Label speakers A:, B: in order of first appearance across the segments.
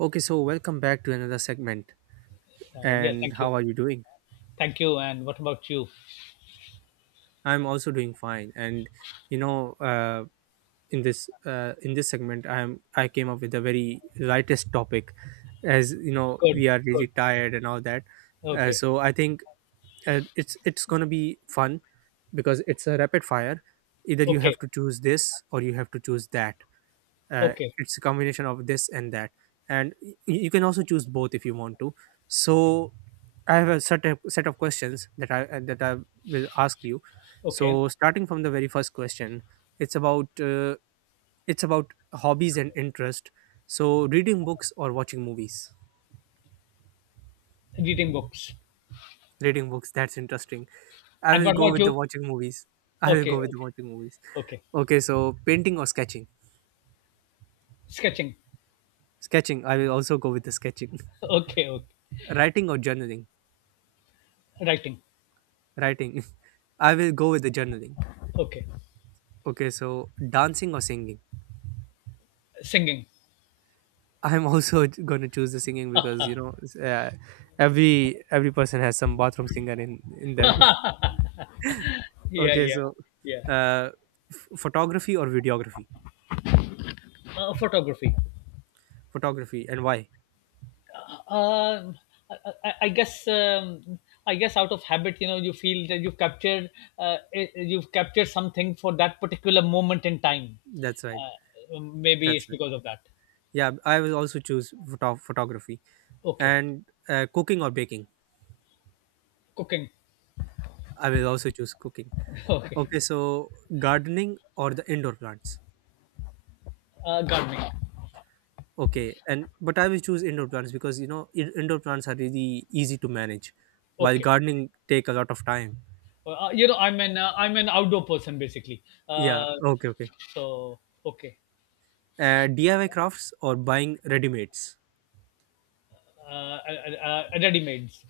A: Okay, so welcome back to another segment.
B: Yeah,
A: And
B: thank you.
A: how are you doing?
B: Thank you. And what about you?
A: I'm also doing fine. You know, uh, in this segment, I came up with a very lightest topic, as you know
B: Good,
A: we are really
B: good.
A: tired and all that. Uh,
B: Okay,
A: so I think it's gonna be fun because it's a rapid fire. Either you
B: okay,
A: have to choose this or you have to choose that. uh,
B: okay,
A: it's a combination of this and that and you can also choose both if you want to, so I have a certain set of questions that I will ask you.
B: okay.
A: So starting from the very first question, it's about uh, it's about hobbies and interest. So reading books or watching movies?
B: Reading books.
A: Reading books, that's interesting. I
B: And
A: will
B: what
A: go
B: about
A: with the
B: you?
A: watching movies. I will
B: Okay,
A: go with
B: okay,
A: the watching movies.
B: okay.
A: Okay, so painting or sketching?
B: Sketching.
A: Sketching, I will also go with the sketching.
B: Okay, okay.
A: Writing or journaling?
B: Writing.
A: Writing. I will go with the journaling.
B: Okay.
A: Okay, so dancing or singing.
B: Singing.
A: I'm also going to choose the singing because you know, every person has some bathroom singer in them.
B: Yeah,
A: Okay,
B: yeah,
A: so
B: yeah.
A: uh, photography or videography.
B: Photography.
A: Photography, and why?
B: Uh, I guess. I guess out of habit, you feel that you've captured something for that particular moment in time.
A: That's right.
B: Maybe
A: That's
B: it's
A: right.
B: because of that.
A: Yeah, I will also choose photography
B: Okay.
A: and cooking or baking.
B: Cooking.
A: I will also choose cooking.
B: Okay,
A: Okay, so gardening or the indoor plants.
B: gardening.
A: Okay, and but I will choose indoor plants because you know, indoor plants are really easy to manage, while
B: Okay,
A: gardening take a lot of time.
B: you know, I'm an outdoor person basically.
A: Yeah.
B: Uh,
A: Okay. Okay.
B: so okay,
A: DIY crafts or buying ready mades.
B: ready mades.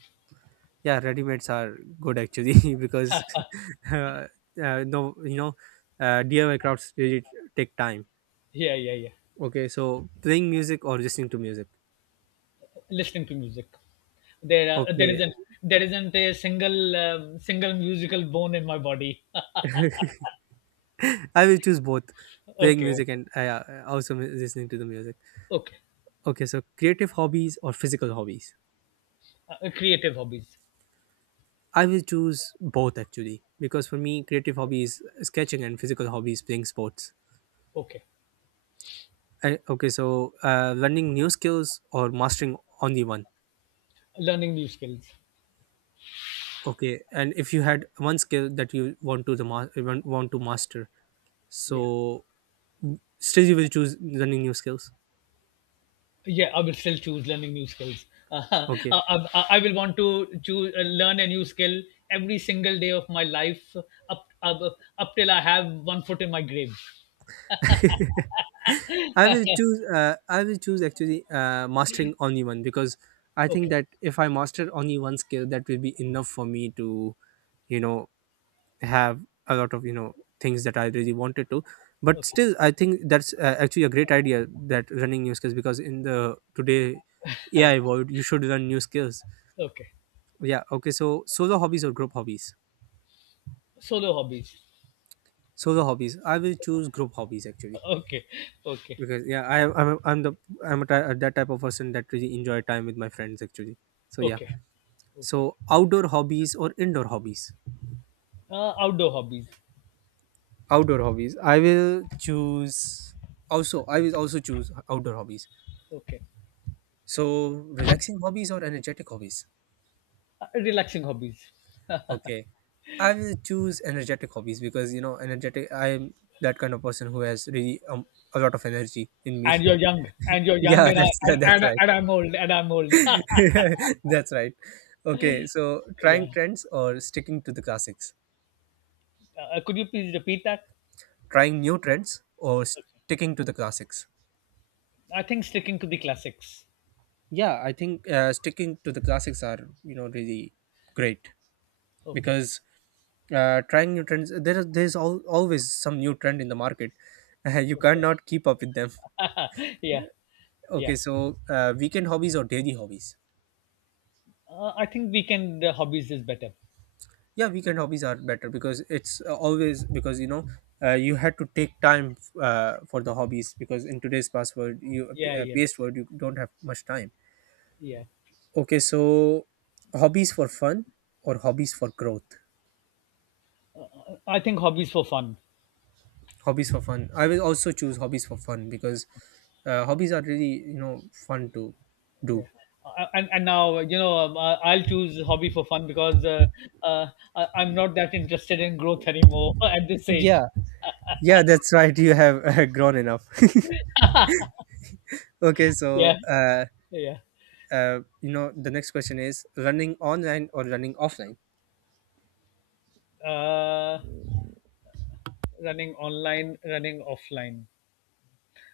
A: Yeah, ready mades are good actually, because uh, no, you know, DIY crafts really take time.
B: Yeah, yeah, yeah.
A: Okay, so playing music or listening to music.
B: Listening to music. There uh, there
A: Okay,
B: isn't there isn't a single single musical bone in my body.
A: I will choose both, playing
B: Okay, okay,
A: music and also listening to the music.
B: okay.
A: Okay, so creative hobbies or physical hobbies.
B: Creative hobbies.
A: I will choose both actually because for me, creative hobby is sketching and physical hobby is playing sports.
B: Okay,
A: Okay, so learning new skills or mastering only one.
B: learning new skills.
A: Okay, and if you had one skill that you want to the ma- want to master,
B: Yeah.
A: so still you will choose learning new skills.
B: Yeah, I will still choose learning new skills. Uh,
A: Okay,
B: I, I will want to choose learn a new skill every single day of my life up up, up till I have one foot in my grave.
A: I will
B: Okay,
A: choose. I will choose actually mastering only one because I think that if I master only one skill, that will be enough for me to you know have a lot of you know things that I really wanted to. But
B: okay,
A: still I think that's actually a great idea that running new skills, because in the today
B: uh,
A: AI world you should learn new skills.
B: okay.
A: Yeah. Okay, so solo hobbies or group hobbies?
B: Solo hobbies.
A: Solo hobbies, I will choose group hobbies actually,
B: Okay, okay,
A: because yeah, I, am I'm I I'm the I'm a ty- that type of person that really enjoy time with my friends actually, so yeah.
B: okay, okay.
A: So outdoor hobbies or indoor hobbies?
B: Outdoor hobbies.
A: Outdoor hobbies, I will also choose outdoor hobbies.
B: Okay,
A: So relaxing hobbies or energetic hobbies?
B: relaxing hobbies.
A: Okay. I will choose energetic hobbies because you know energetic, I'm that kind of person who has really a lot of energy in me.
B: And you're young. And you're young.
A: Yeah,
B: And I
A: that's
B: and,
A: that's
B: and,
A: right.
B: and I'm old. And I'm old.
A: That's right. Okay, so
B: Yeah.
A: trying trends or sticking to the classics.
B: Could you please repeat that?
A: Trying new trends or sticking to the classics.
B: I think sticking to the classics.
A: Yeah, I think sticking to the classics are you know really great,
B: Okay.
A: because trying new trends, there's always some new trend in the market, you
B: Okay.
A: cannot keep up with them.
B: Yeah. Yeah.
A: Okay, so weekend hobbies or daily hobbies.
B: I think weekend hobbies is better.
A: Yeah, weekend hobbies are better because it's always, because you know you had to take time for the hobbies, because in today's password you
B: Yeah. Yeah.
A: paste word you don't have much time.
B: Yeah.
A: Okay, so hobbies for fun or hobbies for growth.
B: I think hobbies for fun.
A: Hobbies for fun, I will also choose hobbies for fun because hobbies are really you know fun to do.
B: Yeah. And now, I'll choose hobby for fun because uh, I'm not that interested in growth anymore at this age.
A: Yeah, Yeah, that's right. You have grown enough. Okay, so
B: Yeah, yeah.
A: you know, the next question is running online or running offline.
B: Uh, Running online, running offline.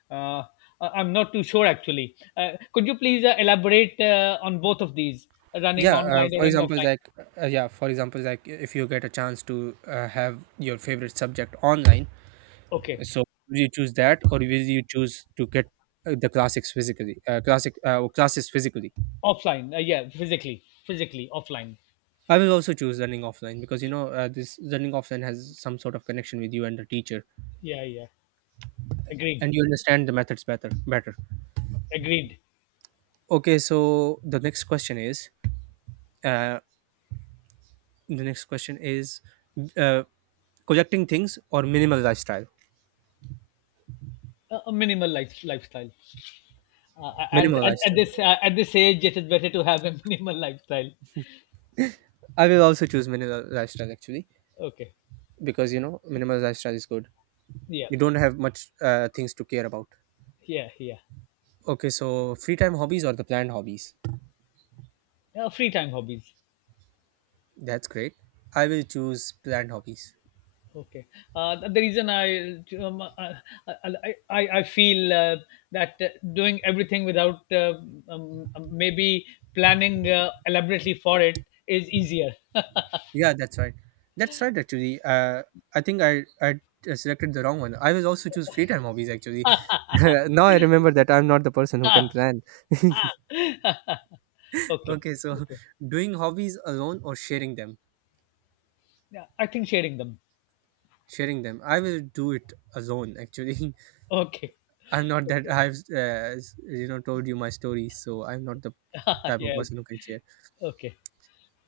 B: Uh, I'm not too sure actually. Could you please elaborate on both of these, running
A: Yeah,
B: online or
A: for
B: running
A: example,
B: offline?
A: like yeah, for example, like if you get a chance to have your favorite subject online,
B: Okay.
A: so will you choose that or will you choose to get the classics physically, classic or classes physically?
B: Offline, yeah, physically offline.
A: I will also choose running offline because you know this running offline has some sort of connection with you and the teacher,
B: Yeah, yeah. Agreed.
A: and you understand the methods better. Better.
B: Agreed.
A: Okay, so the next question is uh, the next question is uh, collecting things or minimal lifestyle.
B: A minimal lifestyle. at,
A: Minimal
B: at, at
A: lifestyle.
B: this uh, at this age it is better to have a minimal lifestyle.
A: I will also choose minimal lifestyle actually
B: Okay.
A: because you know minimal lifestyle is good.
B: Yeah,
A: You don't have much things to care about.
B: yeah, yeah.
A: Okay, so free time hobbies or the planned hobbies.
B: Free time hobbies.
A: That's great. I will choose planned hobbies.
B: Okay. The reason um, uh, uh, I feel that doing everything without maybe planning elaborately for it is easier.
A: Yeah, that's right. That's right. Actually, I think I selected the wrong one. I was also choose free time hobbies. Actually, now I remember that I'm not the person who can plan.
B: Okay,
A: Okay, so
B: okay.
A: doing hobbies alone or sharing them.
B: Yeah, I think sharing them.
A: Sharing them. I will do it alone. Actually,
B: Okay.
A: I'm not that
B: Okay.
A: I've uh, you know told you my story, so I'm not the type of
B: Yeah.
A: person who
B: Okay.
A: can share.
B: Okay.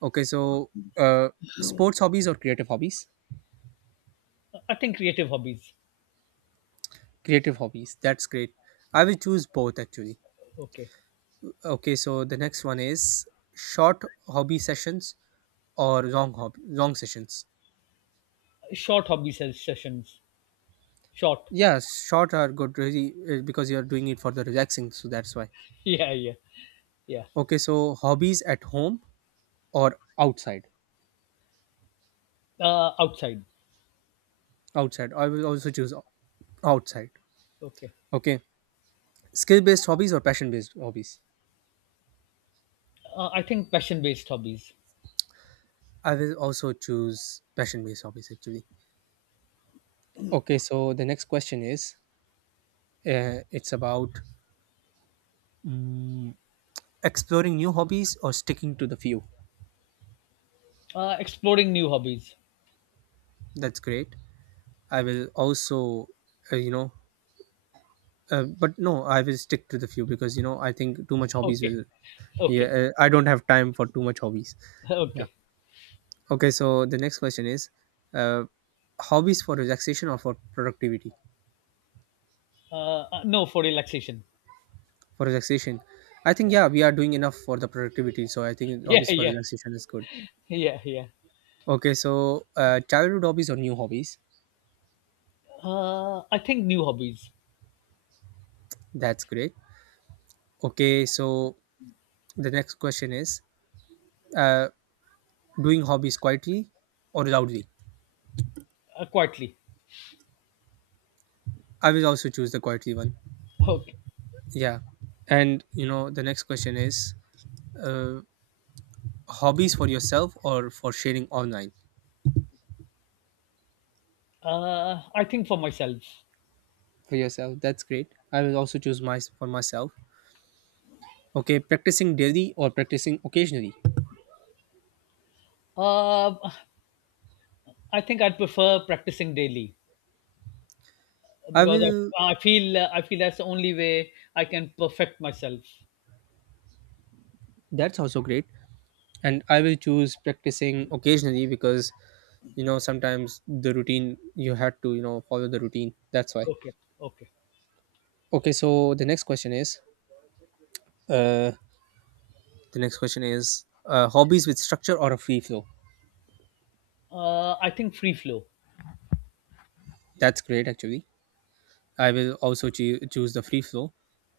A: Okay, so uh, sports hobbies or creative hobbies?
B: I think creative hobbies.
A: Creative hobbies. That's great. I will choose both actually.
B: Okay.
A: Okay, so the next one is short hobby sessions or long sessions.
B: Short hobby sessions. Short.
A: Yeah, short are good really because you are doing it for the relaxing, so that's why.
B: Yeah. Yeah. Yeah.
A: Okay, so hobbies at home or outside.
B: Outside.
A: Outside, I will also choose outside.
B: Okay.
A: Okay, skill based hobbies or passion based hobbies.
B: I think passion based hobbies.
A: I will also choose passion based hobbies actually. Okay, so the next question is it's about mm, exploring new hobbies or sticking to the few.
B: Exploring new hobbies.
A: That's great. I will also, you know, but no, I will stick to the few because you know I think too much hobbies
B: Okay.
A: will. Yeah,
B: Okay.
A: I don't have time for too much hobbies. Yeah.
B: Okay.
A: Okay, so the next question is, uh, hobbies for relaxation or for productivity?
B: Uh, no, for relaxation.
A: For relaxation, I think
B: Yeah.
A: yeah, we are doing enough for the productivity, so I think
B: Yeah.
A: hobbies for
B: Yeah.
A: relaxation is good.
B: Yeah. Yeah.
A: Okay, so childhood hobbies or new hobbies?
B: I think new hobbies.
A: That's great. Okay, so the next question is, uh, doing hobbies quietly or loudly?
B: Quietly.
A: I will also choose the quietly one.
B: Okay.
A: Yeah. And you know, the next question is uh, hobbies for yourself or for sharing online?
B: I think for myself.
A: For yourself, that's great. I will also choose my for myself. Okay, practicing daily or practicing occasionally.
B: Uh, I think I'd prefer practicing daily
A: I
B: because
A: will.
B: I feel that's the only way I can perfect myself.
A: That's also great. And I will choose practicing occasionally because you know sometimes the routine you had to you know follow the routine. That's why.
B: Okay, okay.
A: Okay, so the next question is. Uh, the next question is hobbies with structure or a free flow.
B: I think free flow.
A: That's great, actually. I will also choose the free flow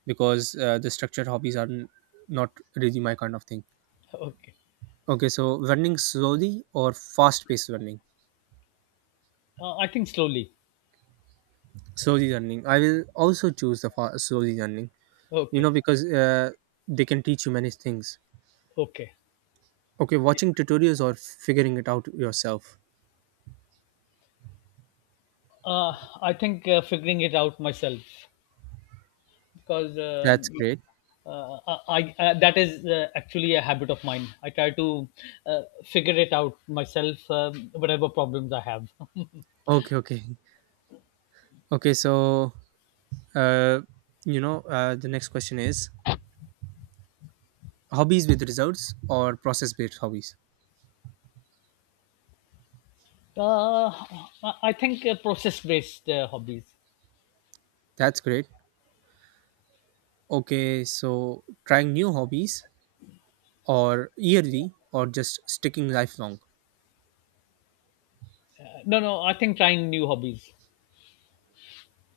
A: because the structured hobbies are not really my kind of thing.
B: Okay.
A: Okay, so running slowly or fast paced running?
B: I think slowly.
A: Slowly running. I will also choose the slowly running, you
B: Okay,
A: know, because they can teach you many things.
B: okay.
A: Okay, watching tutorials or figuring it out yourself.
B: I think figuring it out myself because
A: That's great.
B: uh, I that is actually a habit of mine. I try to figure it out myself, whatever problems I have.
A: Okay, okay. Okay, so, uh, you know, the next question is hobbies with results or process based hobbies?
B: Uh, I think process-based hobbies.
A: That's great. Okay, so trying new hobbies or yearly or just sticking lifelong.
B: No, no, I think trying new hobbies.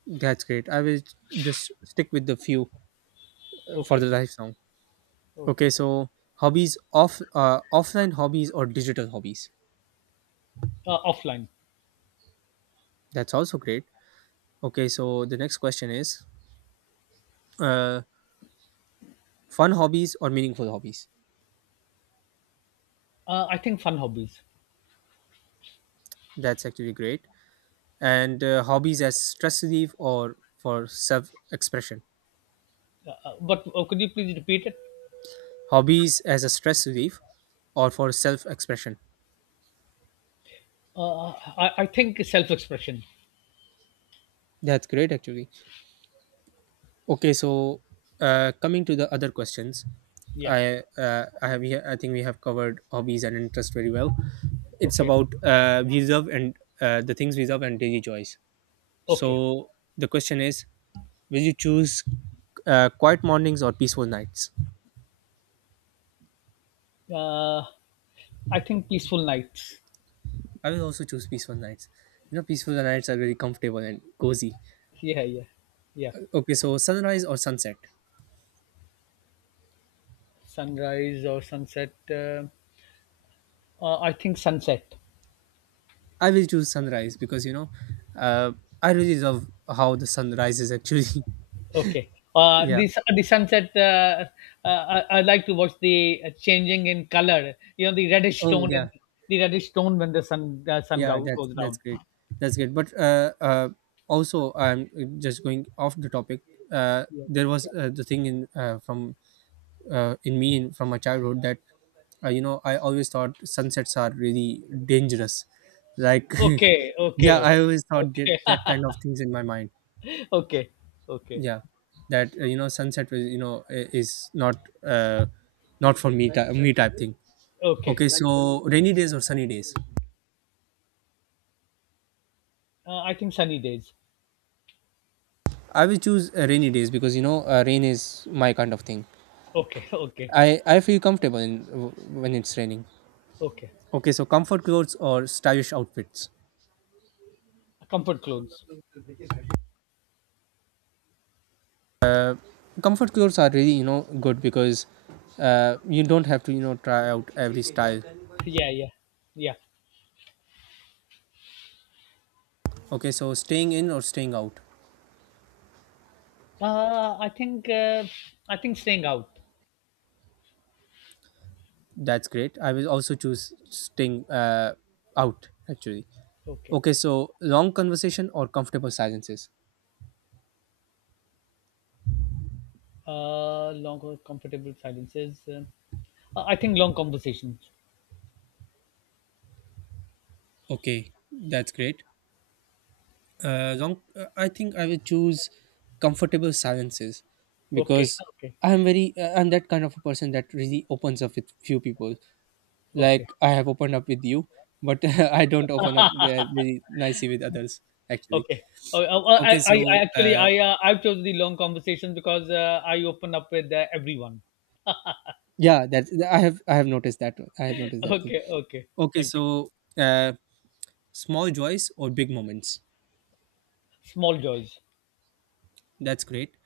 A: That's great. I will just stick with the few for the
B: Okay,
A: lifelong. Okay,
B: okay.
A: so hobbies off offline hobbies or digital hobbies.
B: Offline.
A: That's also great. Okay, so the next question is uh, fun hobbies or meaningful hobbies.
B: I think fun hobbies.
A: That's actually great. And hobbies as stress relief or for self expression.
B: But could you please repeat it?
A: Hobbies as a stress relief or for self expression.
B: Uh, I think self expression.
A: That's great actually. Okay, so coming to the other questions,
B: Yeah,
A: I think we have covered hobbies and interest very well. It's
B: okay,
A: about we love and the things we love and daily joys. So
B: okay.
A: the question is, will you choose quiet mornings or peaceful nights?
B: Uh, I think peaceful nights.
A: I will also choose peaceful nights. You know, peaceful nights are very comfortable and cozy.
B: Yeah, yeah, yeah.
A: Okay, so sunrise or sunset?
B: Sunrise or sunset. I think sunset.
A: I will choose sunrise because you know, uh, I really love how the sun rises. Actually,
B: Okay. Uh,
A: yeah.
B: the s- the sunset. Uh, I like to watch the changing in color. You know the reddish
A: Oh
B: tone in
A: yeah,
B: the reddish tone when the sun uh, sun
A: yeah
B: go,
A: that's
B: goes
A: that's
B: down.
A: great, that's great, but also I'm just going off the topic.
B: Yeah.
A: There was the thing in from in from my childhood that you know, I always thought sunsets are really dangerous, like
B: Okay.
A: yeah,
B: Okay.
A: I always thought
B: Okay.
A: that kind of things in my mind.
B: Okay. Okay.
A: Yeah, that you know, sunset was is not uh not for me type thing.
B: Okay.
A: Okay, so rainy days or sunny days?
B: I think sunny days.
A: I will choose rainy days because you know, rain is my kind of thing.
B: Okay. Okay.
A: I feel comfortable when it's raining.
B: Okay.
A: Okay, so comfort clothes or stylish outfits.
B: Comfort clothes.
A: Comfort clothes are really, you know, good because you don't have to, you know, try out every style.
B: Yeah. Yeah. Yeah.
A: Okay, so staying in or staying out.
B: Uh, I think uh, I think staying out.
A: That's great. I will also choose staying out, actually.
B: Okay.
A: Okay, so long conversation or comfortable silences.
B: Long or comfortable silences. I think long conversations.
A: Okay, that's great. I think I will choose comfortable silences
B: Okay,
A: because
B: okay,
A: I am very I'm that kind of a person that really opens up with few people.
B: okay,
A: Like I have opened up with you, but I don't open up really nicely with others. Actually,
B: okay.
A: okay, so
B: I've chosen the long conversation because I open up with everyone.
A: yeah, that I have noticed that, I have noticed that thing.
B: Okay, okay.
A: Okay,
B: Thank you.
A: so uh, small joys or big moments.
B: Small joys,
A: That's great.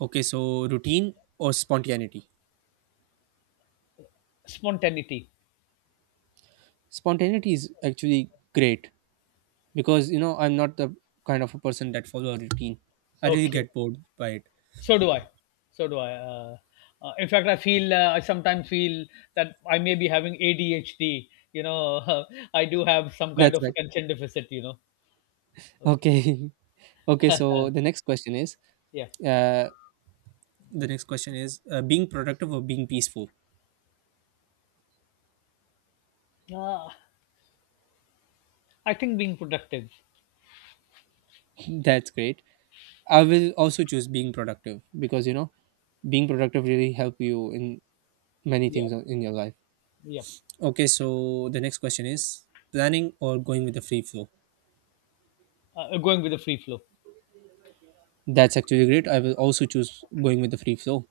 A: Okay, so routine or spontaneity.
B: spontaneity.
A: Spontaneity is actually great because you know, I'm not the kind of a person that follow a routine. I really
B: Okay,
A: get bored by it.
B: so do I. So do I. In fact, I sometimes feel that I may be having ADHD. You know, I do have some kind
A: That's
B: of
A: right.
B: attention deficit. You know. Okay.
A: Okay, okay, so the next question is
B: Yeah.
A: uh, being productive or being peaceful.
B: Uh, I think being productive.
A: That's great. I will also choose being productive because you know, being productive really help you in many
B: Yeah.
A: things in your life.
B: Yeah.
A: Okay, so the next question is planning or going with the free flow.
B: Going with the free flow.
A: That's actually great. I will also choose going with the free flow.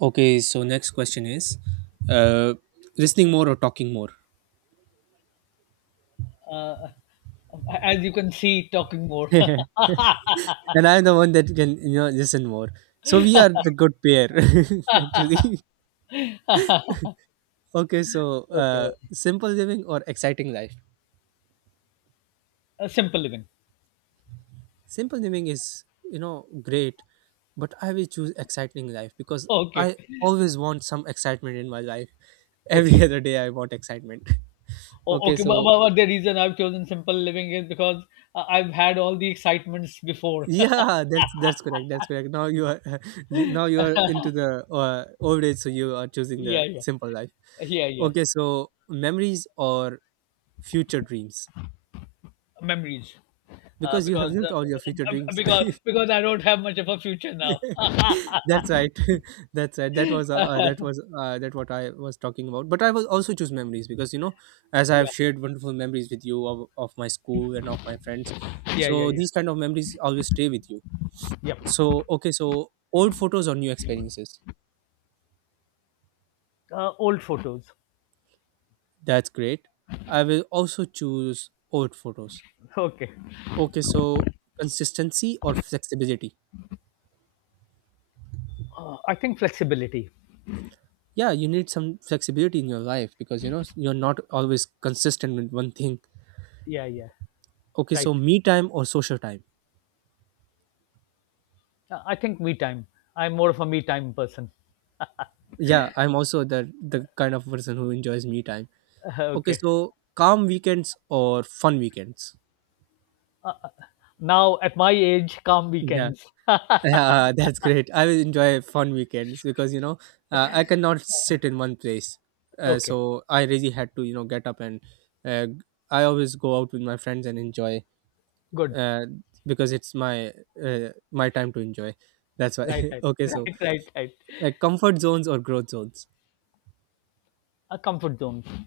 A: Okay, so next question is uh, listening more or talking more?
B: Uh, As you can see, talking more.
A: And I'm the one that can, you know, listen more. So we are the good pair, actually. Okay, so
B: Okay.
A: simple living or exciting life.
B: Simple living.
A: Simple living is, you know, great, but I will choose exciting life because
B: Okay.
A: I always want some excitement in my life.
B: Okay.
A: Every other day I want excitement. Okay,
B: Okay. But,
A: so
B: but, but the reason I've chosen simple living is because I've had all the excitements before.
A: yeah, that's correct. That's correct. Now you are you, now you are into the old age, so you are choosing
B: Yeah.
A: the
B: Yeah.
A: simple life.
B: Yeah. Yeah.
A: Okay, so memories or future dreams,
B: Memories. Uh,
A: because you have
B: because uh,
A: lived all your future
B: uh, uh,
A: dreams.
B: because because I don't have much of a future now.
A: That's right. That's right. That was that was that what I was talking about. But I will also choose memories because you know, as I have
B: Yeah.
A: shared wonderful memories with you of my school and of my friends.
B: Yeah. Yeah.
A: So
B: Yeah.
A: these kind of memories always stay with you.
B: Yep.
A: So okay, so old photos or new experiences.
B: Old photos.
A: That's great. I will also choose old photos.
B: Okay.
A: Okay, so consistency or flexibility?
B: I think flexibility.
A: Yeah, you need some flexibility in your life because you know, you're not always consistent with one thing.
B: Yeah. Yeah.
A: Okay, so
B: Right.
A: me time or social time?
B: I think me time. I'm more of a me time person.
A: Yeah, I'm also the kind of person who enjoys me time. Okay,
B: Okay.
A: so calm weekends or fun weekends?
B: Now at my age, calm
A: Yeah,
B: weekends.
A: yeah, that's great. I will enjoy fun weekends because you know, I cannot sit in one place.
B: Okay.
A: So I really had to, you know, get up and uh, I always go out with my friends and enjoy
B: Good.
A: uh, because it's my my time to enjoy. That's why.
B: Right, right,
A: Okay, so
B: right, right, right.
A: like comfort zones or growth zones.
B: A comfort zone.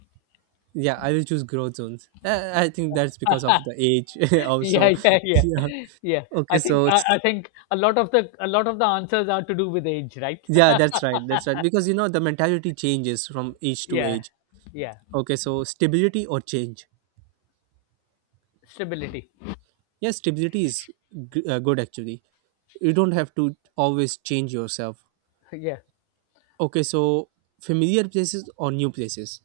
A: Yeah, I will choose growth zones. I think that's because of the age
B: Yeah,
A: also.
B: yeah, yeah,
A: Yeah.
B: yeah. I
A: Okay,
B: think
A: so
B: I, I
A: it's,
B: think a lot of the answers are to do with age, right?
A: yeah, that's right. That's right because you know, the mentality changes from age to
B: Yeah,
A: age.
B: yeah.
A: Okay, so stability or change?
B: Stability.
A: Yes, stability is good, actually. You don't have to always change yourself.
B: Yeah.
A: Okay, so familiar places or new places?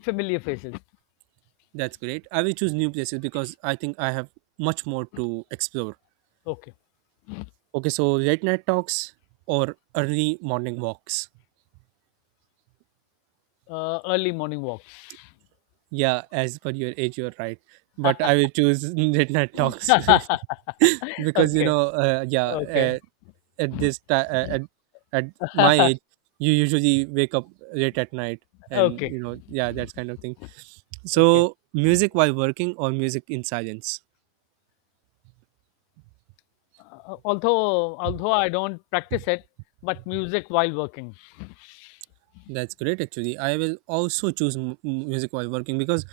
B: Familiar faces.
A: That's great. I will choose new places because I think I have much more to explore.
B: Okay.
A: Okay, so late night talks or early morning walks?
B: Early morning walks.
A: Yeah, as per your age, you're right. But I will choose late night talks
B: Okay.
A: because you know, yeah, uh,
B: Okay.
A: at this ti- at my age you usually wake up late at night, and
B: Okay.
A: you know, yeah, that's kind of thing.
B: Okay.
A: So music while working or music in silence?
B: Although I don't practice it, but music while working.
A: That's great, actually. I will also choose music while working because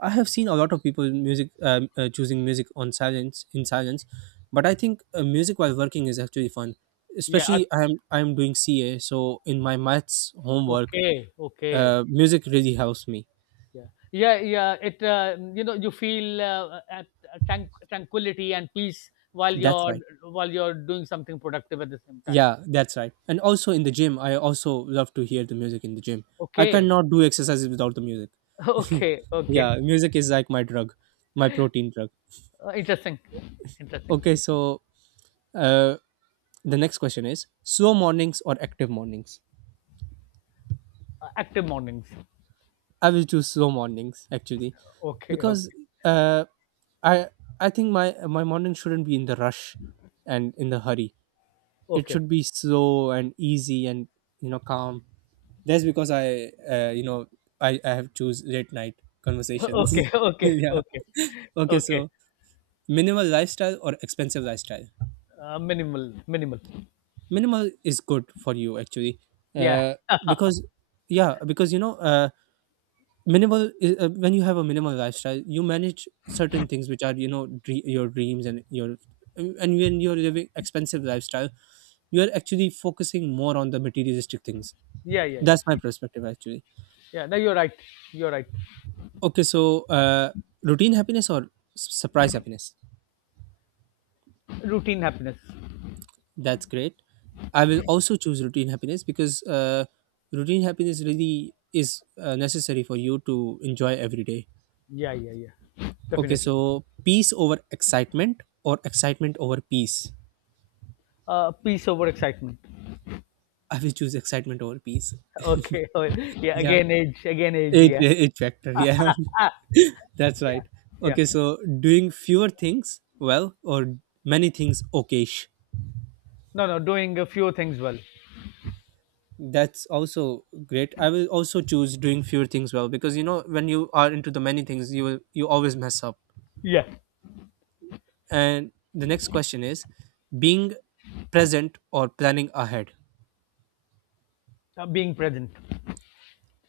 A: I have seen a lot of people music choosing music on silence in silence, but I think music while working is actually fun,
B: Yeah,
A: especially
B: I.
A: I am doing ca, so in my maths homework
B: Okay, okay.
A: music really helps me.
B: Yeah, yeah, yeah. It You know you feel at tranquility and peace while
A: That's
B: you're
A: why.
B: while you're doing something productive at the same time.
A: Yeah, that's right. And also in the gym, I also love to hear the music in the gym. I
B: Okay,
A: cannot do exercises without the music.
B: okay, okay.
A: Yeah, music is like my drug, my protein drug.
B: Interesting,
A: Okay,
B: interesting.
A: so uh, the next question is slow mornings or active mornings?
B: Active mornings.
A: I will choose slow mornings, actually,
B: Okay,
A: because
B: okay,
A: uh, I think my morning shouldn't be in the rush and in the hurry. It
B: okay,
A: should be slow and easy and, you know, calm. That's because you know, I have choose late night
B: okay,
A: conversations.
B: okay,
A: Yeah.
B: okay,
A: Okay.
B: okay.
A: So minimal lifestyle or expensive lifestyle.
B: Minimal, minimal.
A: Minimal is good for you, actually,
B: Yeah,
A: uh, because yeah, because you know, minimal when you have a minimal lifestyle, you manage certain things which are, you know, your dreams and your, and when you're living expensive lifestyle, you are actually focusing more on the materialistic things.
B: yeah, yeah,
A: That's my
B: yeah.
A: perspective, actually.
B: Yeah. No, you're right. You're right.
A: Okay, so routine happiness or surprise happiness?
B: Routine happiness.
A: That's great. I will also choose routine happiness because routine happiness really is necessary for you to enjoy every day.
B: Yeah, yeah, yeah.
A: Okay,
B: Definitely.
A: so peace over excitement or excitement over peace?
B: Peace over excitement.
A: I will choose excitement over peace.
B: Okay. Oh, yeah.
A: Yeah,
B: Again, age. Again, age.
A: age,
B: Yeah.
A: age factor. Yeah, that's right.
B: Yeah. Yeah.
A: Okay, so doing fewer things well or many things okayish.
B: No, no. Doing a few things well.
A: That's also great. I will also choose doing fewer things well because you know, when you are into the many things you will you always mess up.
B: Yeah.
A: And the next question is being present or planning ahead.
B: Being present.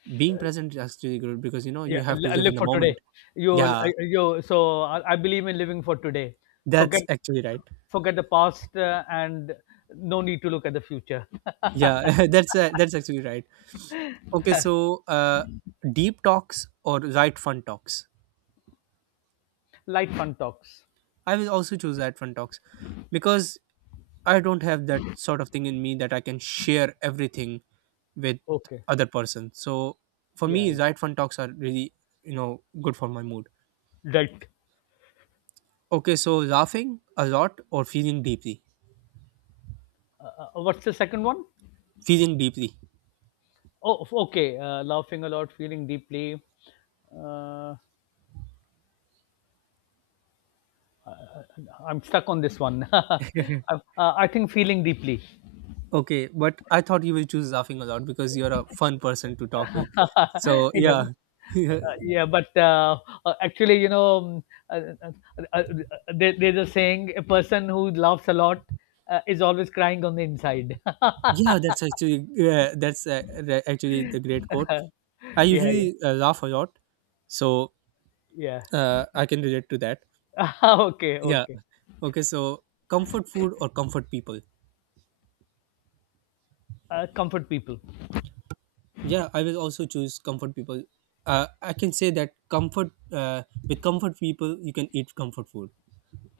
A: Being present is actually good because you know, you
B: Yeah.
A: have to live
B: Live
A: in the
B: for today.
A: moment.
B: You.
A: Yeah,
B: You. So I believe in living for today. Forget.
A: that's actually right.
B: Forget the past and no need to look at the future.
A: Yeah, that's actually right. Okay, so deep talks or right fun talks.
B: Light fun talks.
A: I will also choose right fun talks because I don't have that sort of thing in me that I can share everything with
B: Okay.
A: other person. So for
B: Yeah.
A: me,
B: Yeah.
A: Zite fun talks are really, you know, good for my mood.
B: Right.
A: Okay, so laughing a lot or feeling deeply,
B: What's the second one?
A: feeling deeply.
B: Oh, okay. Laughing a lot, feeling deeply. Uh. I'm stuck on this one. Uh, I think feeling deeply.
A: Okay, but I thought you will choose laughing a lot because you're a fun person to talk with. So
B: yeah,
A: yeah, yeah,
B: yeah, but actually, um, uh, uh, uh, there's a saying: a person who laughs a lot is always crying on the inside.
A: that's actually yeah, that's re- actually the great quote. I
B: Yeah, yeah,
A: usually laugh a lot, so
B: yeah.
A: I can relate to that.
B: Okay,
A: Yeah.
B: okay.
A: Okay. So comfort food or comfort people?
B: Comfort people.
A: Yeah, I will also choose comfort people. I can say that comfort with comfort people, you can eat comfort food.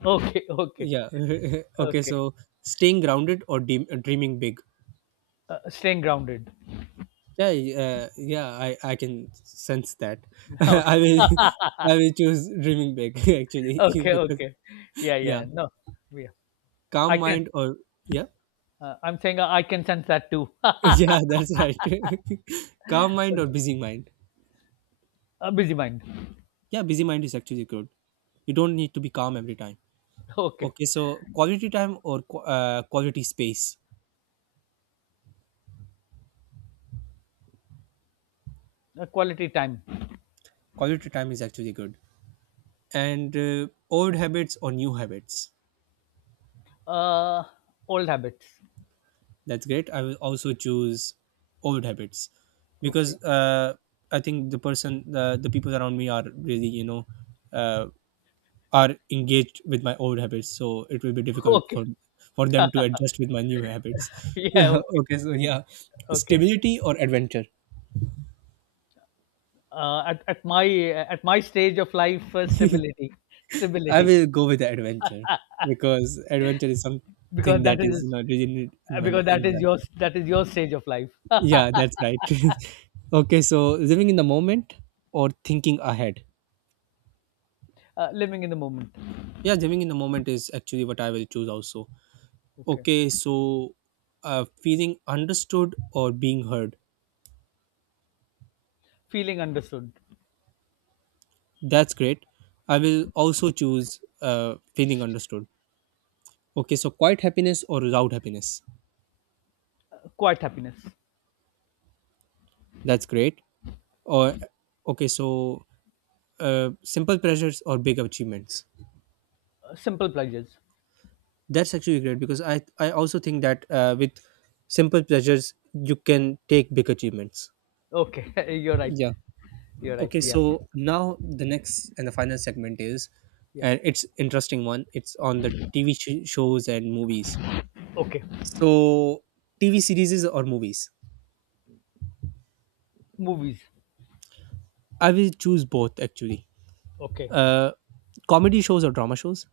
B: Okay, okay,
A: Yeah. Okay.
B: okay.
A: So staying grounded or dreaming big.
B: Staying grounded.
A: Yeah. Yeah. I can sense that.
B: Okay,
A: I will I will choose dreaming big actually
B: okay,
A: because
B: okay. Yeah,
A: yeah,
B: yeah. No, yeah. I
A: calm
B: can.
A: mind or yeah
B: I'm saying I can sense that too.
A: yeah, that's right. Calm mind or busy mind.
B: A busy mind.
A: Yeah, busy mind is actually good. You don't need to be calm every time.
B: Okay.
A: Okay, so quality time or quality space.
B: A quality time.
A: Quality time is actually good. And old habits or new habits.
B: Uh, old habits.
A: That's great. I will also choose old habits
B: Okay.
A: because I think the people around me are really, you know, uh, are engaged with my old habits. So it will be difficult
B: Okay.
A: for them to adjust with my new habits.
B: Yeah. Okay.
A: Okay, so yeah,
B: Okay.
A: stability or adventure.
B: Uh, at, at my at my stage of life, stability,
A: I
B: stability,
A: will go with adventure because adventure is
B: because
A: something that
B: that
A: is,
B: is
A: you know, really in my
B: because that is
A: life.
B: your that is your stage of life.
A: Yeah, that's right. Okay, so living in the moment or thinking ahead.
B: Living in the moment.
A: Yeah, living in the moment is actually what I will choose also.
B: Okay.
A: Okay, so feeling understood or being heard.
B: Feeling understood.
A: That's great. I will also choose feeling understood. Okay, so quiet happiness or loud happiness.
B: Quiet happiness. Uh,
A: That's great. Or okay, so simple pleasures or big achievements?
B: simple pleasures.
A: That's actually great because I also think that with simple pleasures you can take big achievements.
B: Okay. You're right.
A: Yeah.
B: You're right.
A: Okay,
B: Yeah.
A: so now the next and the final segment is,
B: Yeah.
A: and it's interesting one, it's on the TV shows and movies.
B: Okay.
A: So TV series or movies?
B: Movies.
A: I will choose both, actually.
B: Okay.
A: Uh, comedy shows or drama shows?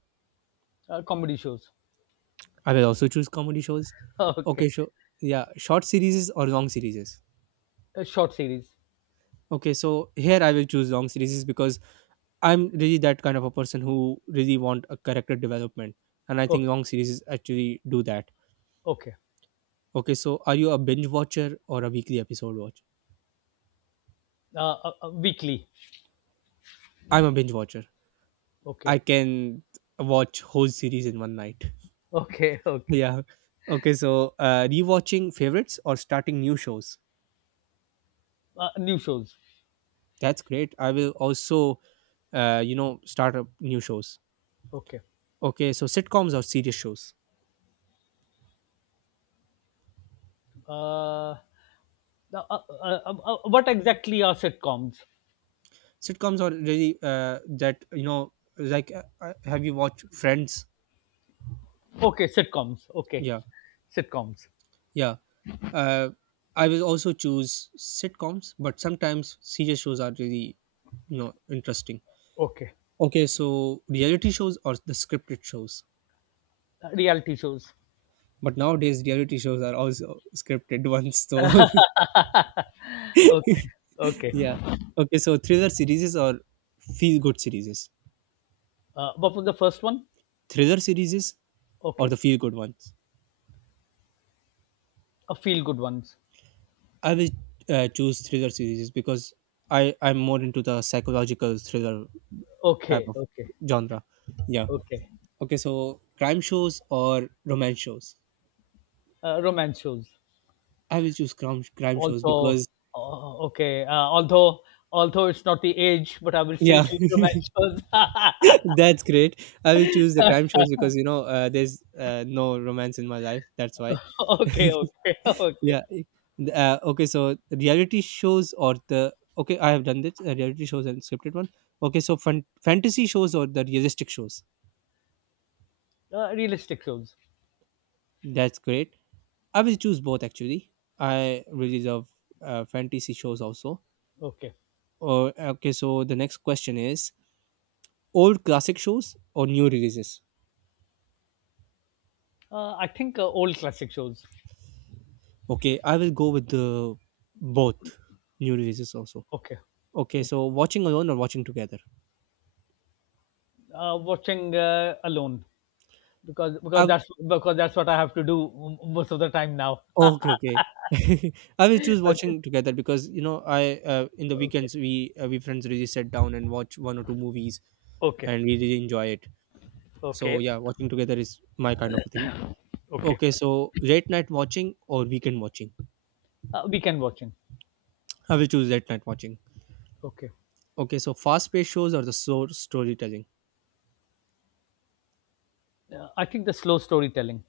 B: Comedy shows.
A: I will also choose comedy shows.
B: Okay.
A: Okay, sure. Yeah, short series or long series?
B: A short series.
A: Okay, so here I will choose long series because I'm really that kind of a person who really want a character development, and I think
B: Okay,
A: long series actually do that.
B: okay.
A: Okay, so are you a binge watcher or a weekly episode watch?
B: Weekly.
A: I'm a binge watcher.
B: Okay,
A: I can watch whole series in one night.
B: okay, okay.
A: Yeah. Okay, so rewatching favorites or starting new shows.
B: New shows.
A: That's great. I will also, start up new shows.
B: Okay.
A: Okay, so sitcoms or serious shows.
B: Uh, uh, what exactly are sitcoms?
A: Sitcoms are really that you know like have you watched friends?
B: Okay, sitcoms. Okay,
A: Yeah,
B: sitcoms.
A: yeah. uh, I will also choose sitcoms, but sometimes serious shows are really, you know, interesting.
B: Okay,
A: Okay, so reality shows or the scripted shows?
B: reality shows.
A: But nowadays reality shows are also scripted ones, so
B: Okay, okay.
A: yeah. Okay, so thriller series or feel good series?
B: What was the first one?
A: Thriller series or the
B: Okay,
A: feel good ones?
B: feel good ones.
A: I will choose thriller series because I'm more into the psychological thriller type
B: Okay,
A: of
B: okay,
A: genre. Yeah.
B: okay.
A: Okay. So crime shows or romance shows?
B: Romance shows.
A: I will choose crime shows
B: Also,
A: because
B: okay. Although it's not the age, but I will still
A: yeah,
B: choose romance shows.
A: that's great. I will choose the crime shows because there's no romance in my life. That's why.
B: Okay, okay, okay.
A: Yeah. Okay. So reality shows or the okay, I have done this, reality shows and scripted one. Okay. So fantasy shows or the realistic shows?
B: Realistic shows.
A: That's great. I will choose both actually. I really love fantasy shows also.
B: Okay.
A: Or okay, so the next question is old classic shows or new releases.
B: I think old classic shows.
A: Okay, I will go with the both, new releases also.
B: Okay.
A: Okay, so watching alone or watching together.
B: Watching alone because because
A: I
B: that's because that's what I have to do most of the time now.
A: okay, okay. I will choose
B: Okay.
A: watching together because you know I, in the
B: Okay.
A: weekends we, we friends really sit down and watch one or two movies
B: Okay.
A: and we really enjoy it. So
B: Okay.
A: yeah, watching together is my kind of a thing.
B: Okay.
A: Okay, so late night watching or weekend watching?
B: Weekend watching.
A: I will choose late night watching.
B: Okay.
A: Okay, so fast paced shows or the slow storytelling?
B: I think the slow storytelling.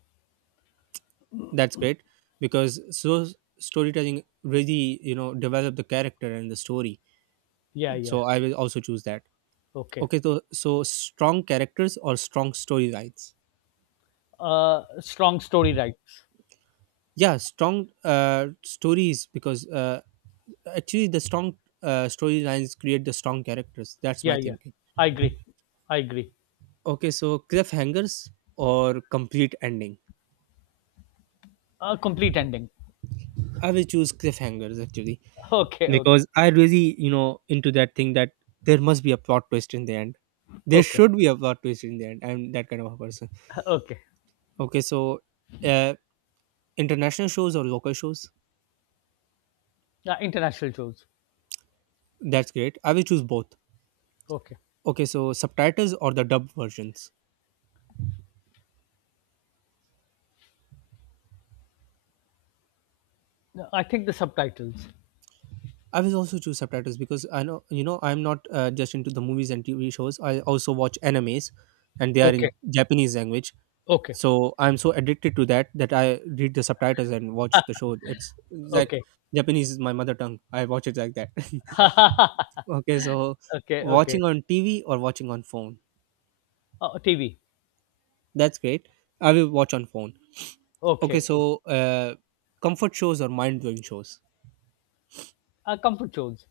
A: That's great, because slow storytelling really, you know, develop the character and the story.
B: Yeah.
A: So
B: Yeah.
A: I will also choose that.
B: Okay.
A: Okay, so strong characters or strong storylines?
B: Strong story rights.
A: Yeah, strong stories, because actually the strong storylines create the strong characters. That's my
B: Yeah. Yeah.
A: thinking.
B: I agree. I agree.
A: Okay, so cliffhangers or complete ending?
B: Complete ending.
A: I will choose cliffhangers actually,
B: Okay. Okay.
A: because I really, you know, into that thing that there must be a plot twist in the end. There
B: Okay.
A: should be a plot twist in the end. I'm that kind of a person.
B: Okay.
A: Okay, so uh, international shows or local shows?
B: Yeah, international shows.
A: That's great. I will choose both.
B: Okay.
A: Okay, so subtitles or the dubbed versions?
B: No, I think the subtitles.
A: I will also choose subtitles, because I know, you know, I'm not just into the movies and TV shows. I also watch animes, and they are
B: Okay.
A: in Japanese language.
B: Okay.
A: So I'm so addicted to that that I read the subtitles and watch the show. It's like
B: Okay.
A: Japanese is my mother tongue, I watch it like that. Okay, so
B: Okay. Okay.
A: watching on TV or watching on phone?
B: TV.
A: That's great. I will watch on phone. Okay,
B: Okay.
A: so comfort shows or mind-blowing shows?
B: Comfort shows.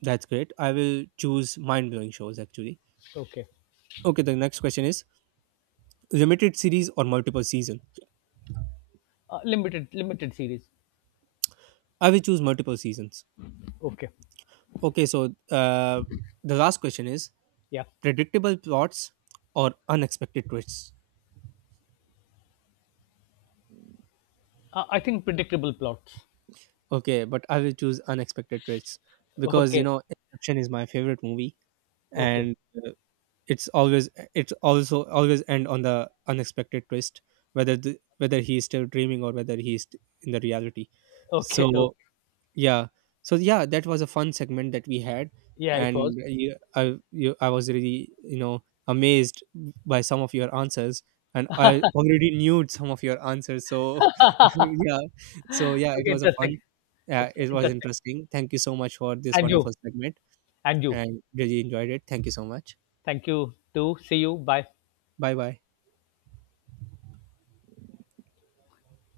A: That's great. I will choose mind-blowing shows actually.
B: Okay.
A: Okay, the next question is limited series or multiple season?
B: Limited series.
A: I will choose multiple seasons.
B: Okay.
A: Okay, so uh, the last question is
B: Yeah.
A: predictable plots or unexpected twists?
B: I think predictable plots.
A: Okay, but I will choose unexpected twists, because you
B: Okay.
A: know Inception is my favorite movie,
B: Okay.
A: and uh, it's always, it's also always end on the unexpected twist, whether whether he is still dreaming or whether he is in the reality.
B: Okay. Okay.
A: So yeah. So yeah, that was a fun segment that we had,
B: Yeah, it was.
A: and I was really, you know, amazed by some of your answers, and I already knew some of your answers. So yeah, so yeah, it
B: Okay,
A: was a
B: interesting.
A: fun.
B: It's
A: It was
B: interesting.
A: interesting. Thank you so much for this
B: And you.
A: wonderful segment,
B: And you.
A: and really enjoyed it. Thank you so much.
B: Thank you too. See you. Bye.
A: Bye bye.